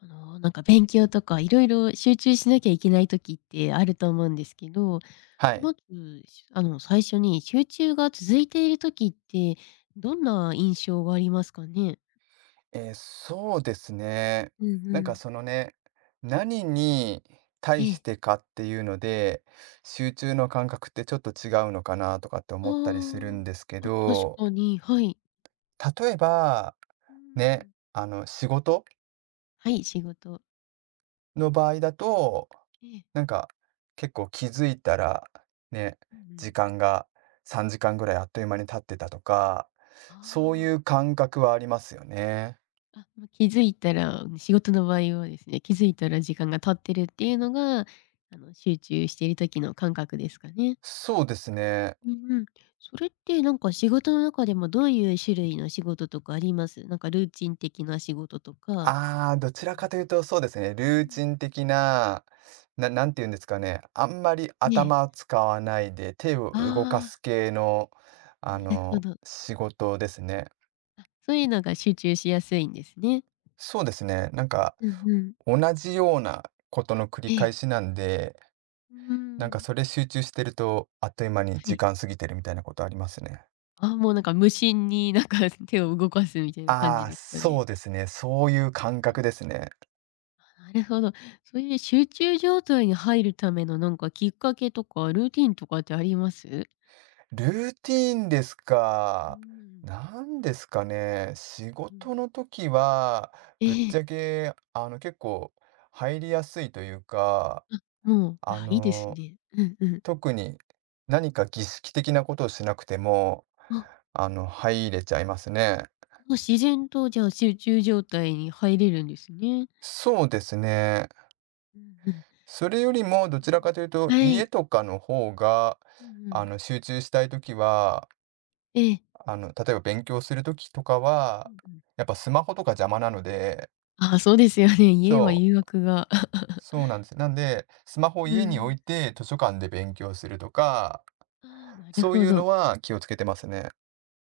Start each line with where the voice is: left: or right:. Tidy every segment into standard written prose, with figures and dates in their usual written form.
left: なんか勉強とかいろいろ集中しなきゃいけない時ってあると思うんですけど、
right: はい。
left: まず、しあの、最初に集中が続いている時って、どんな印象がありますかね？
right: そうですね。
left: うんう
right: なんか
left: ん。
right: そのね、何に
left: え
right: 対し
left: え。
right: てかっていうので、集中の感覚ってちょっと違うのかなとかって
left: あ
right: 思ったりするん
left: ー
right: ですけ
left: あ、確
right: ど、
left: かに、はい。
right: 例えば、
left: う
right: ね、
left: ん。
right: 仕事
left: はい、仕事。
right: の場合だと、
left: ええ。
right: なんか、結構気づいたら、ね、
left: うんうん。
right: 時間が3時間ぐらいあっという間に経ってたとか、
left: あ
right: そう
left: ーあ。
right: いう感覚はありますよね。
left: まあ、気づいたら仕事の場合はですね、気づいたら時間が経ってるっていうのが、集中している時の感覚ですかね？
right: そうですね。
left: うんうん。それってなんか仕事の中でもどういう種類の仕事とかあります？なんかルーチン的な仕事とか、
right: ああ、どちら
left: 色
right: かという
left: 々。
right: と、そうですね、
left: う
right: ルー
left: ん。
right: チン的な、なんて言うんですかね、あんまり
left: ね
right: 頭
left: え。
right: を使わないで手を
left: あ
right: 動かす系の、
left: あ、なるほど。
right: 仕事ですね。
left: あ、そういうのが集中しやすいんですね。
right: そうですね、なんか
left: うんうん。
right: 同じようなことの繰り
left: え
right: 返
left: え。
right: しなんで、
left: うー
right: なんか
left: ん。
right: それ集中してると、あっという間に
left: は
right: 時
left: い。
right: 間過ぎてるみたいなことありますね。
left: あ、もうなんか無心になんか 手を動かすみたいな感
right: あ
left: じ
right: あ、
left: ですか
right: そ
left: ね。
right: うですね、そういう感覚ですね。
left: あ、なるほど。そういう集中状態に入るためのなんかきっかけとかルーティンとかってあります？
right: ルーティーンです
left: うー
right: か。
left: ん。
right: なんですかね。仕
left: うん。
right: 事の時は、
left: え
right: ぶっち
left: え。
right: ゃけ、結構入りやすいというか、
left: うん。い
right: あ
left: や、いいです
right: の、
left: ね。うんうん。
right: 特に何か儀式的なことをしなくても、
left: あ、も
right: 入れちゃいますね。
left: う自然とじゃあ集中状態に入れるんですね。
right: そうですね。
left: うんうん。
right: それよ
left: え
right: り
left: ー
right: も、どちらかというと、
left: は
right: 家
left: い。
right: とかの方が、
left: うんうん。
right: 集中したいときは、
left: ええ。
right: 例えば勉強するときとか
left: う
right: は、
left: んうん。
right: やっぱスマホとか邪魔なので、
left: ああ、そうですよね。家は
right: そ
left: 誘
right: う、
left: 惑が。
right: そうなんですよ。なんで、スマホを
left: う
right: 家に置
left: ん。
right: いて図書館で勉強するとか、
left: ああ、なる
right: そう
left: ほ
right: いう
left: ど。
right: のは気をつけてますね。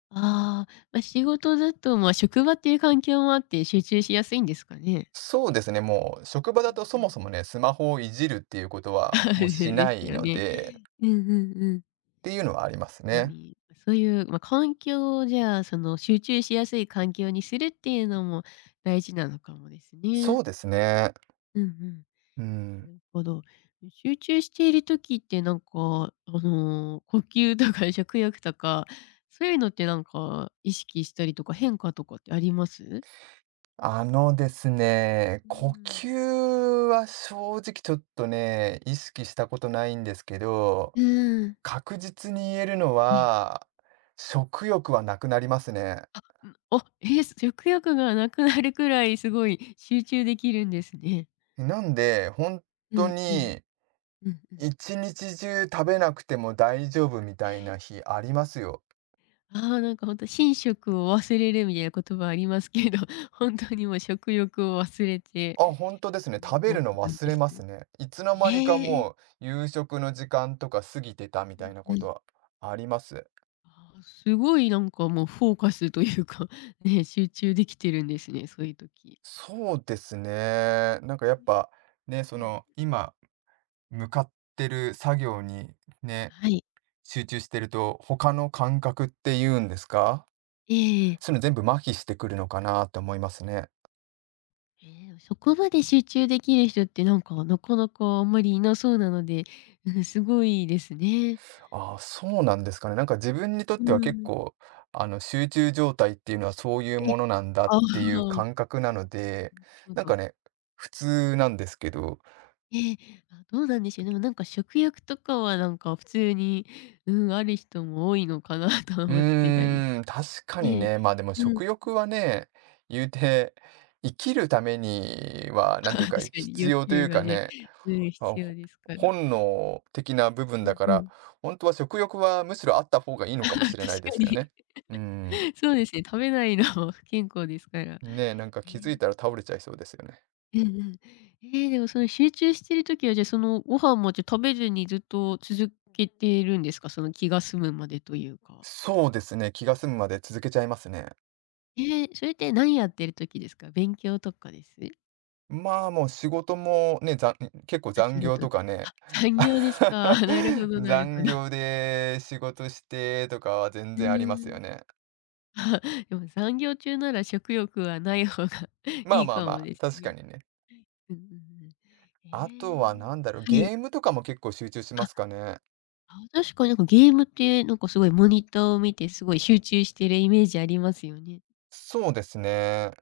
left: ああ、まあ、仕事だと、まあ、職場っていう環境もあって集中しやすいんですかね？
right: そうですね、もう職場
left: う
right: だとそもそ
left: ん。
right: もね、スマホをいじるっていうことは もうし
left: で
right: な
left: す
right: い
left: よ
right: の
left: ね。
right: で、っ
left: うんうんうん。
right: ていうのはあります
left: ま
right: ね。
left: に、そういう、まあ、環境をじゃあ、その、集中しやすい環境にするっていうのも大事なのかもです
right: そ
left: ね。
right: うですね。
left: うんうん。
right: うん。
left: なるほど。集中している時って、なんか、呼吸とか 食欲とか、そういうのってなんか意識したりとか変化とかってあります？
right: あのですね、
left: う
right: 呼
left: ん。
right: 吸 は正直ちょっとね、意識したことないんですけど、
left: うん。
right: 確実に言えるの
left: ね。
right: は、食欲はなくなりますね。
left: あ、え、食欲がなくなるくらいすごい集中できるんですね。
right: なんで、本
left: う
right: 当
left: んうん。
right: に
left: うんうん。
right: 一日中食べなくても大丈夫みたいな日ありますよ。
left: ああ、なんか本当寝食を忘れるみたいな言葉ありますけど、本当にもう食欲を忘れて、
right: あ、本当ですね。食べ
left: もう
right: る
left: っ
right: の
left: て感じ
right: 忘
left: で
right: れ
left: す
right: ます
left: ね。
right: ね。いつの間にか
left: ええ。
right: もう夕食の時間とか過ぎてたみたいな
left: う
right: こと
left: ん。
right: はあります。
left: あーすごいなんかもうフォーカスというか、ね、集中できてるんですね、そういう時。
right: そうですね。なんかやっぱ、ね、そ
left: うん。
right: の、今向かってる作業にね、
left: はい。
right: 集中してると、他の感覚っていうんですか、
left: ええええ。
right: そういうの全部麻痺してくるのかなと思いますね。
left: そこまで集中できる人ってなんか、なかなかあんまりいなそうなので、うん、すごいですね。
right: ああ、そうなんですかね。なんか自分にとっ
left: う
right: ては結
left: ん。
right: 構、集中状態っていうのはそういう
left: え
right: ものなんだっ
left: ああ。
right: ていう
left: なる
right: 感覚なので、
left: ほ
right: なんか
left: ど。
right: ね、普通なんですけど、
left: ええ、あ、どうなんでしょうね。でもなんか食欲とかはなんか普通に、うん、ある人も多いのかな と
right: う
left: 思ってたりし
right: ーん、確かに
left: て。
right: ね、まあでも
left: うん、
right: 食 欲はね、言うて、生きるためには、なん
left: あ、
right: ていう
left: 確
right: か、
left: かに
right: 必
left: 欲
right: 要とい
left: 求
right: う
left: が
right: か
left: ね、
right: ね、
left: うん、
right: まあ、
left: 必要ですから。
right: 本能的な部分
left: う
right: だ
left: ん
right: か
left: う
right: ら、
left: ん。
right: 本当は食欲はむしろあった方がいい のかもし
left: 確
right: れないで
left: か
right: すよね。
left: に。
right: うん。
left: そうですね、食べないのも不健康ですから。
right: ねえ、なんか
left: え
right: 気
left: ー
right: づいたら倒れちゃいそうですよね。
left: うんうん。でもその集中してる時は、じゃあそのご飯もじゃ、食べずにずっと続けてるんですか？その気が済むまでというか。
right: そうですね、気が済むまで続けちゃいますね。
left: それって何やってる時ですか？勉強とかです？
right: まあ、もう仕事もね、結構
left: あ、
right: 残
left: 仕
right: 業
left: 事
right: と
left: だ、
right: かね、
left: あ、残業ですか。なるほ どなるほ
right: 残
left: ど。
right: 業で仕事してとかは全
left: う
right: 然あります
left: ー
right: よ
left: ん。
right: ね。
left: あ、でも残業中なら食欲はない方が
right: まあ
left: いい
right: まあ
left: か
right: ま
left: も
right: あ、
left: です
right: 確か
left: ね。
right: にね。
left: うんうんうん。
right: あとは
left: ええ。
right: なんだろう、
left: は
right: ゲ
left: い。
right: ームとかも結構集中し
left: あ、
right: ますかね。
left: あ、確かになんかゲームってなんかすごいモニターを見てすごい集中してるイメージありますよね。
right: そうですね。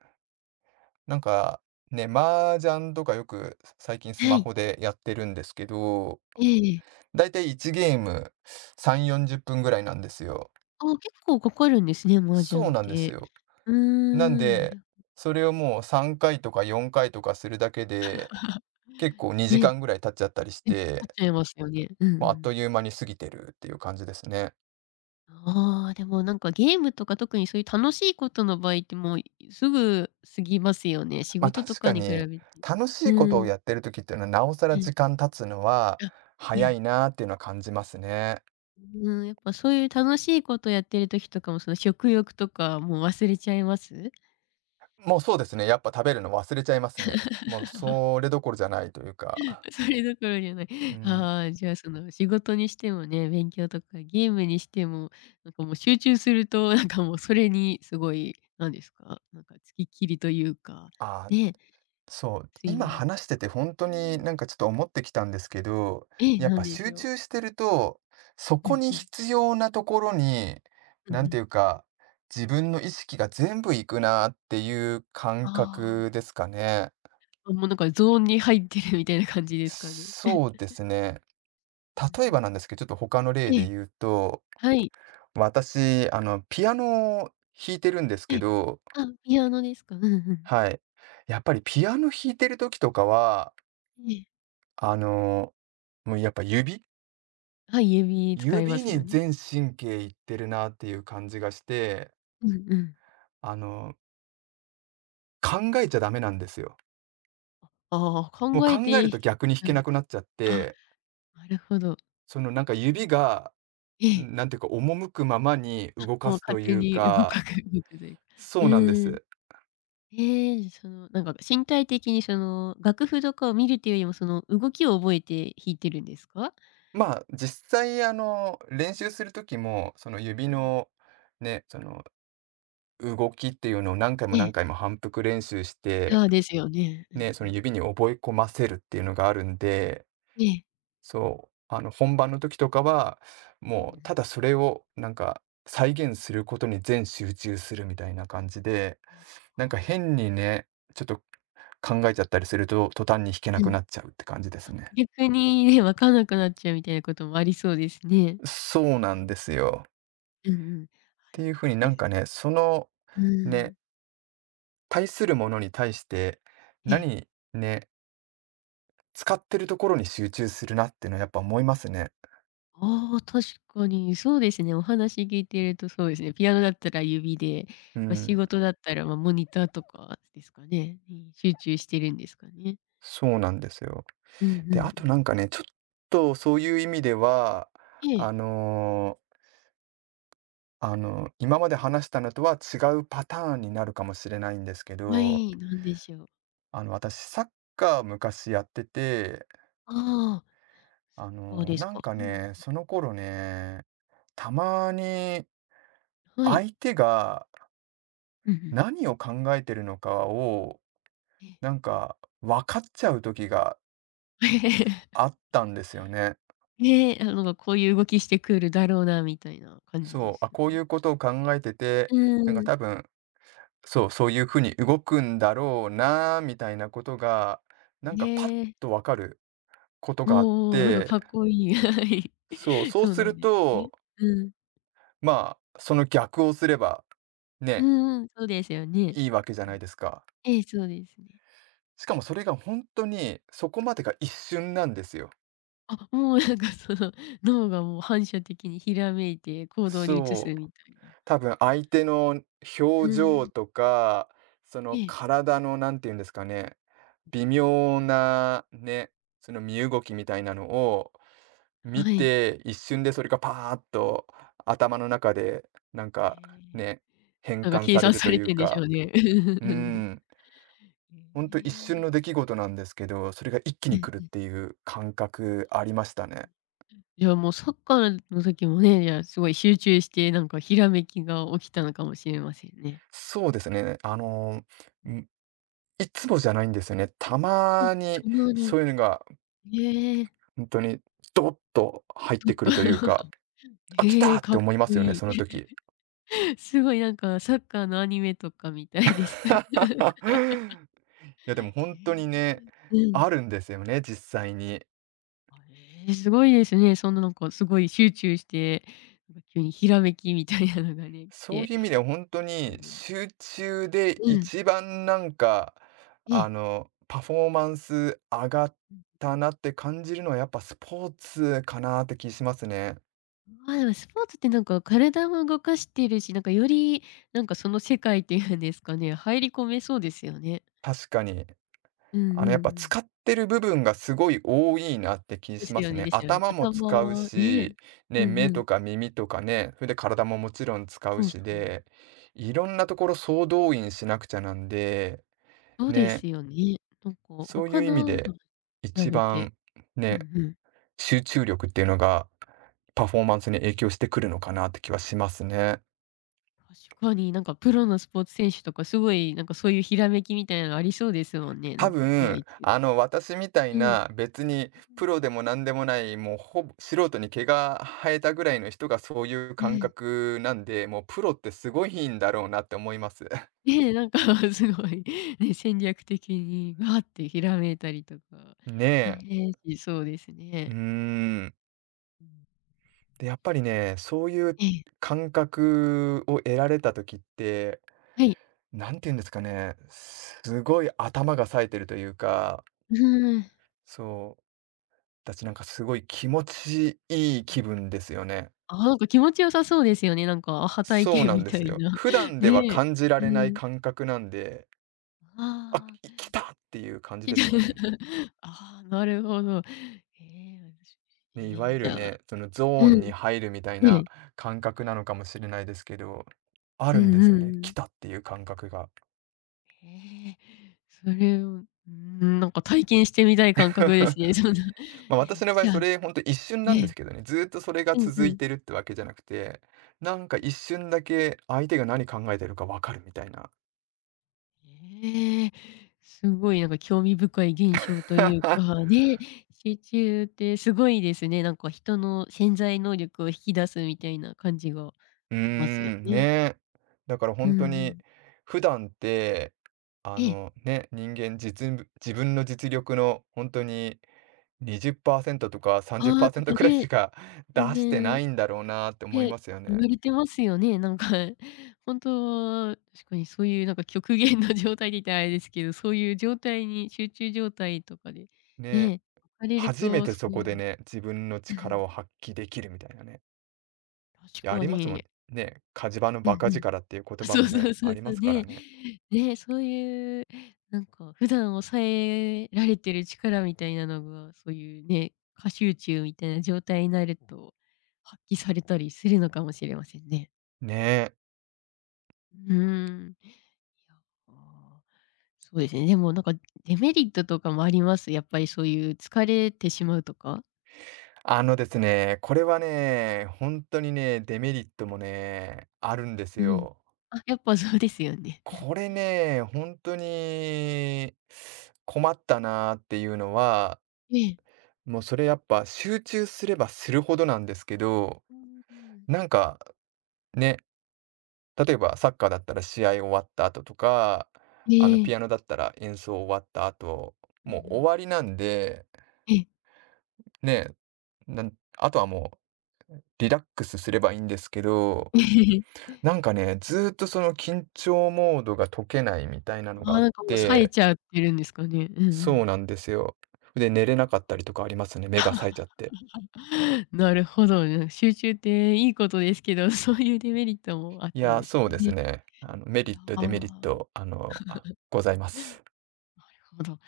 right: なんか、ね、麻雀とかよく最近ス
left: は
right: マ
left: い。
right: ホでやってるんですけど、
left: ええ。
right: だいたい1ゲーム3、
left: うん。
right: 40分ぐらいなんですよ。
left: あ、結構かかるんですね、麻
right: そう
left: 雀っ
right: なんです
left: て。
right: よ。
left: うー
right: なん
left: ん、な
right: で、
left: るほ
right: それをもう3回とか4回とかするだけで、結構
left: ど
right: 2時
left: ね、
right: 間ぐらい経っちゃったりし
left: ね、かかっ
right: て、
left: ちゃいますよね。うん
right: も
left: う
right: うあっと
left: ん。
right: いう間に過ぎてるっていう感じですね。
left: ああ、でもなんかゲームとか特にそういう楽しいことの場合ってもうすぐ過ぎますよね。仕
right: ま、あ
left: 事と
right: 確
left: か
right: か
left: に比
right: に、
left: べて。
right: 楽し
left: う
right: いことを
left: ん。
right: やってる時っていうのは、なおさら
left: うん。
right: 時間経つのは
left: あ、え
right: 早
left: え。
right: いなっていうのは感じますね。
left: うん、やっぱそういう楽しいことやってる時とかもその食欲とかもう忘れちゃいます？
right: もうそうですね、やっぱ食べるの忘れちゃいますね。もうそれどころじゃないというか、
left: それどころじゃない。
right: う ん。
left: ああ、じゃあその仕事にしてもね、勉強とかゲームにしても、なんかもう集中するとなんかもうそれにすごい、なんですか、なんか付きっきりというか、
right: ああ。
left: ね、
right: そう、
left: 睡
right: 今
left: 眠と
right: 話してて
left: か。
right: 本当
left: う
right: に
left: ん。
right: なんかちょっと思ってきたんですけど、
left: ええ、
right: やっ
left: な
right: ぱ
left: んです
right: 集
left: よ。
right: 中してると、そ
left: う
right: こ
left: ん
right: に
left: うん。
right: 必要なところに、
left: うんう
right: なんて
left: ん。
right: いうか、自分の意識が全部いくなっていう感覚
left: あ
right: ですかね。
left: あ、もうなんかゾーンに入ってるみたいな感じですかね。
right: そうですね。
left: うん
right: 例え
left: う
right: ば
left: ん。
right: なんですけど、ちょっと他の例
left: え
right: で
left: え、
right: 言うと、
left: はい。
right: 私、ピアノを弾いてるんです
left: え
right: け
left: え、
right: ど、
left: あ、ピアノですか？うんうん。
right: はい。やっぱりピアノ弾いてる時とかは、
left: ええ、
right: あの、もうやっぱ
left: はい、指使いま
right: 指
left: すよ
right: に
left: ね。
right: 全神経いってるなっていう感じがして、
left: うんうん。
right: あの、考えちゃダメなんですよ。
left: ああ、
right: もう
left: 考
right: 考
left: え
right: える
left: て、
right: と逆に弾
left: う
right: け
left: ん、
right: なくなっちゃっ
left: あ、
right: て、
left: なるほど。
right: そのなんか
left: うん。
right: 指が、
left: ええ、
right: なんていうか、赴くままに動か
left: もう
right: す
left: 勝
right: とい
left: 手
right: う
left: に
right: か、
left: 動くというか。
right: そ
left: う
right: うなんで
left: ん。
right: す。
left: ええ、その、なんか身体的にその、楽譜とかを見るというよりも、その動きを覚えて弾いてるんですか？
right: まあ、実際、練
left: う
right: 習
left: ん
right: する時も、その指
left: うん。
right: の、ね、その動きっていうのを何回も何
left: え
right: 回
left: え。
right: も反復練習して、
left: ああ、ですよね。うんう
right: ね、その
left: ん。
right: 指に覚え込ませるっていうのがあるんで、
left: ね、
right: 本番の時とかは、
left: うん
right: も
left: う
right: う
left: ん。
right: ただそれをなんか再現することに全集中するみたいな感じで、
left: あ、
right: なんか
left: ああ、
right: 変にね、ちょっと考えちゃったりすると、途端に弾けな
left: う
right: く
left: ん。
right: なっちゃうって感じですね。
left: 逆にね、分かんなくなっちゃうみたいなこともありそうですね。
right: そう
left: 考
right: なん
left: え
right: ですよ。っ
left: うんうん。はい、
right: て
left: で
right: い
left: も
right: う風に
left: 確か
right: なん
left: に。
right: かね、その、
left: うー
right: ね、
left: ん。
right: 対するものに対して、
left: ええ。
right: 何ね、使ってるところに集中するなっていうのはやっぱ思いますね。
left: ああ、確かにそうですね。お話聞いてるとそうですね。ピアノだったら指で、
right: う
left: ま、仕
right: ん、
left: 事だったら、ま、モニターとかですかね、に集中してるんですかね。
right: そうなんですよ。
left: うんうんう
right: で、あと
left: ん。
right: なんかね、ちょっとそういう意味では、
left: ええ、
right: あのー今まで話したのとは違うパターンになるかもしれないんですけ
left: は
right: ど、
left: い、なんでしょう。
right: 私サッカー昔やってて、
left: ああ、サッカーです
right: なん
left: か。
right: か
left: うん。
right: ね、その頃ね、たまに
left: はい。
right: 相手が
left: うんうん。
right: 何を考えてるのかを、
left: ええ。
right: なんか分かっちゃう時が あったんですよね。
left: ねえ、こういう動きしてくるだろうなみたいな感じで
right: そう、
left: す
right: あ、こうい
left: か？
right: うことを考えてて、
left: う
right: なんか
left: ん。
right: 多分そういうふうに動くんだろうなみたいなことが、なんかパッ
left: ねえ。
right: とわかることがあっ
left: おお、なんか
right: て、
left: かっこいい。はい。
right: そう、そう
left: そう
right: す
left: な
right: る
left: んです
right: と、
left: ね。うん。
right: まあ、その逆をすれば、
left: う
right: ね、
left: んうん、そうですよね。
right: いいわけじゃ
left: う
right: ない
left: ん。
right: ですか。
left: ええ、そうですね。
right: しかもそれが本当にそこまでが一瞬なんですよ。
left: あ、もうなんかその、脳がもう反射的にひらめいて行動に移す
right: そう、
left: みたいな。
right: 多分相手の
left: う
right: 表情
left: ん。
right: とか、そ
left: え
right: の
left: え。
right: 体のなんて言うんですかね、
left: う
right: 微
left: んうん
right: 妙なね、その身動きみたいなのを
left: うん。
right: 見
left: はい。
right: て、一瞬でそれがパーッと頭の中で、なん
left: へ
right: か、
left: え。
right: ね、変
left: なんか
right: 換
left: 計
right: され
left: 算
right: る
left: さ
right: と
left: れ
right: いう
left: てんでしょ
right: か、
left: うね。へ
right: うん、ほんと一瞬
left: え。
right: の出 来事なんですけど、それが一気
left: う
right: に来るっ
left: ん。
right: ていう感覚ありましたね。
left: じゃあ、もうサッカーの時もね、じゃあ、すごい集中して、なんかひらめきが起きたのかもしれませんね。
right: そうですね、ん、いつもじゃないんですよね。た
left: あ、
right: まに
left: たまに。
right: そういうのが
left: へえ、ち
right: 本当にドッと入っ
left: ょっ
right: てく
left: と、
right: るというか、「あ、来
left: へ
right: た！」
left: え、
right: っ
left: か
right: て
left: っ
right: 思いま
left: こ
right: すよね、
left: いい。
right: その時。
left: すごいなんかサッカーのアニメとかみたいです。
right: いや、でも本当に
left: へ
right: ね、
left: え。うん。
right: あるんですよね、実際に。
left: あ、ええ、すごいですね。そんななんかすごい集中して、なんか急にひらめきみたいなのがね、来
right: そう
left: て。
right: いう意味では本当
left: うん、え
right: に、
left: え。
right: 集中で
left: うん、
right: 一番なんか、
left: ええ。
right: パフォーマンス上がったなって感じるのは、やっぱスポーツかなって気しますね。
left: まあ、でもスポーツってなんか体も動かしてるし、なんかよりなんかその世界っていうんですかね、入り込めそうですよね。
right: 確かに。
left: うんうん
right: や
left: う
right: っぱ
left: ん。
right: 使ってる部分がすごい多いなって気
left: で
right: し
left: す
right: ま
left: よ
right: す
left: ね
right: ね。
left: ですよね。
right: 頭も使う
left: 頭ね。
right: し、
left: う
right: ね、
left: ん
right: 目
left: う
right: と
left: ん。
right: か耳とかね、それで体ももちろん使う
left: そうそ
right: し
left: う。
right: で、いろんなところ総動員しなくちゃなんで、
left: そうで
right: ね、
left: すよね。なんか
right: そうい
left: 他
right: う意味
left: のと
right: で
left: 比
right: 一
left: べて、
right: 番
left: うん
right: ね
left: うん。
right: 集中力っていうのが、パフォーマンスに影響してくるのかなって気はしますね。
left: 確かになんかプロのスポーツ選手とかすごいなんかそういうひらめきみたいなのありそうですもんね、な
right: 多
left: んか試合
right: 分、
left: 中。
right: 私みたい
left: うん。うん。
right: な、別にプロでも何でもない、もうほぼ素人に毛が生えたぐらいの人がそういう
left: え
right: 感
left: え。
right: 覚なんで、もうプロってすごいんだろうなって思います。
left: ねえ、なんか すごい、ね、戦略的にわーってひらめいたりとか、
right: ねえ。
left: ねえ、しそうです
right: う
left: ね。
right: ーん。
left: うん。
right: で、やっぱりね、そういう
left: ええ、
right: 感覚を得られた時って、
left: はい。
right: なんて言うんですかね、すごい頭が冴えてるというか、
left: うーん。
right: そう。たちなんかすごい気持ちいい
left: あ。
right: 気分ですよね。
left: ああ、なんか気持ちよさそうですよね。なんかアハ体
right: そう
left: 験
right: なん
left: み
right: で
left: た
right: す
left: い
right: よ。
left: な。
right: 普 段では
left: ねえ。
right: 感じら
left: う
right: れない
left: ん。
right: 感覚なんで、
left: ああ、
right: 来たっていう感じ
left: ひ
right: で
left: で
right: すよね。
left: ああ、なるほど。ええ、私、
right: ね、いわ
left: ええ、
right: ゆ
left: じ
right: る
left: ゃあ、
right: ね、そのゾー
left: う
right: ンに
left: ん、
right: 入るみたい
left: ね
right: な
left: え。
right: 感覚なのかもしれないですけど、あ
left: う
right: るんで
left: ん
right: す
left: う
right: よ
left: んう
right: ね。来
left: ん。
right: たっていう感覚が。
left: ええ、それを、うーん、なんか体験してみたい感覚で すね。そんな、
right: ま、
left: ねえ、
right: 私の
left: 来
right: 場合
left: た、
right: それほんと一瞬
left: え
right: なんで
left: え。
right: すけどね、ずーっとそれが
left: うんう
right: 続い
left: ん。
right: てるってわけじゃなくて、なんか一瞬だけ相手が何考えてるか分かるみたいな。
left: ええ、すごいなんか興味深い現象という かね、集中ってすごいですね。なんか人の潜在能力を引き出すみたいな感じが
right: うー
left: ありますよ
right: ん、
left: ね。
right: ね。だから
left: うん
right: 本当
left: う
right: に、
left: ん。
right: 普段って、
left: ええ、
right: ね、人間自分の実力の本当に20%とか
left: 「ああ」と
right: 30%
left: か
right: くらいし
left: ね、
right: か 出
left: 全
right: してな
left: 然、
right: いんだろうなって思い
left: ね、
right: ますよ
left: 言
right: ね。
left: われてますよね。なんか本当、確かにそういうなんか極限の状態って言ったらあれですけど、そういう状態に集中状態とかで
right: ね。
left: ね、置かれる
right: 初め
left: と
right: て
left: そ
right: そ
left: う
right: こ
left: い
right: で
left: う、
right: ね、自分の力を発揮できるみたいなね。い
left: 確
right: や、あ
left: か
right: りますもん
left: に。
right: ね。火事場の
left: うん
right: バカ
left: うん。
right: 力っていう 言
left: あ、
right: 葉
left: そ
right: も
left: うそ
right: ね、
left: うそ
right: あ
left: う
right: りま
left: そう。
right: すから
left: ね。
right: ね。
left: ね、そういう、なんか、普段抑えられてる力みたいなのが、そういうね、過集中みたいな状態になると、発揮されたりするのかもしれませんね。
right: ねえ。
left: うーん。いや、ああ、そうですね。でもなんか、デメリットとかもあります？やっぱりそういう疲れてしまうとか？
right: あのですね、これはね、本当にね、デメリットもね、あるんです
left: うん。
right: よ。
left: あ、やっぱそうですよね。
right: これね、本当に困ったなっていうのは、
left: ええ。
right: もうそれやっぱ集中すればするほどなんですけど、
left: うんうん。
right: なんかね、例えばサッカーだったら試合終わった後とか、
left: え
right: あのピ
left: え。
right: アノだったら演奏終わった後、
left: うんう
right: もう終
left: ん。
right: わりなんで、
left: ええ。
right: ね、あとはもうリラックスすればいいんですけど、なんかね、ずーっとその緊張モードが解けないみたいなの
left: あ
right: があ
left: あ、
right: っ
left: なんかもう冴え
right: て
left: ちゃってるんですかね。うんう
right: そう
left: ん。
right: なんですよ。で、寝れなかったりとかありますね、目が冴えちゃって。
left: なるほど。なんか集中っていいことですけど、そういうデメリットもあっ
right: い
left: たん
right: や、
left: です
right: そうです
left: ね。
right: ね。メ
left: い
right: リ
left: や
right: ット、
left: あ、
right: デメリッ
left: なる
right: ト、ございます。
left: ほど。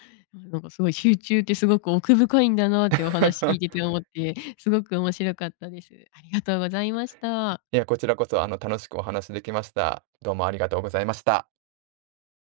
left: なんかすごい集中ってすごく奥深いんだなってお話聞い てて思って、すごく面白かったです。ありがとうございました。
right: いや、こちらこそ、楽しくお話できました。どうもありがとうございました。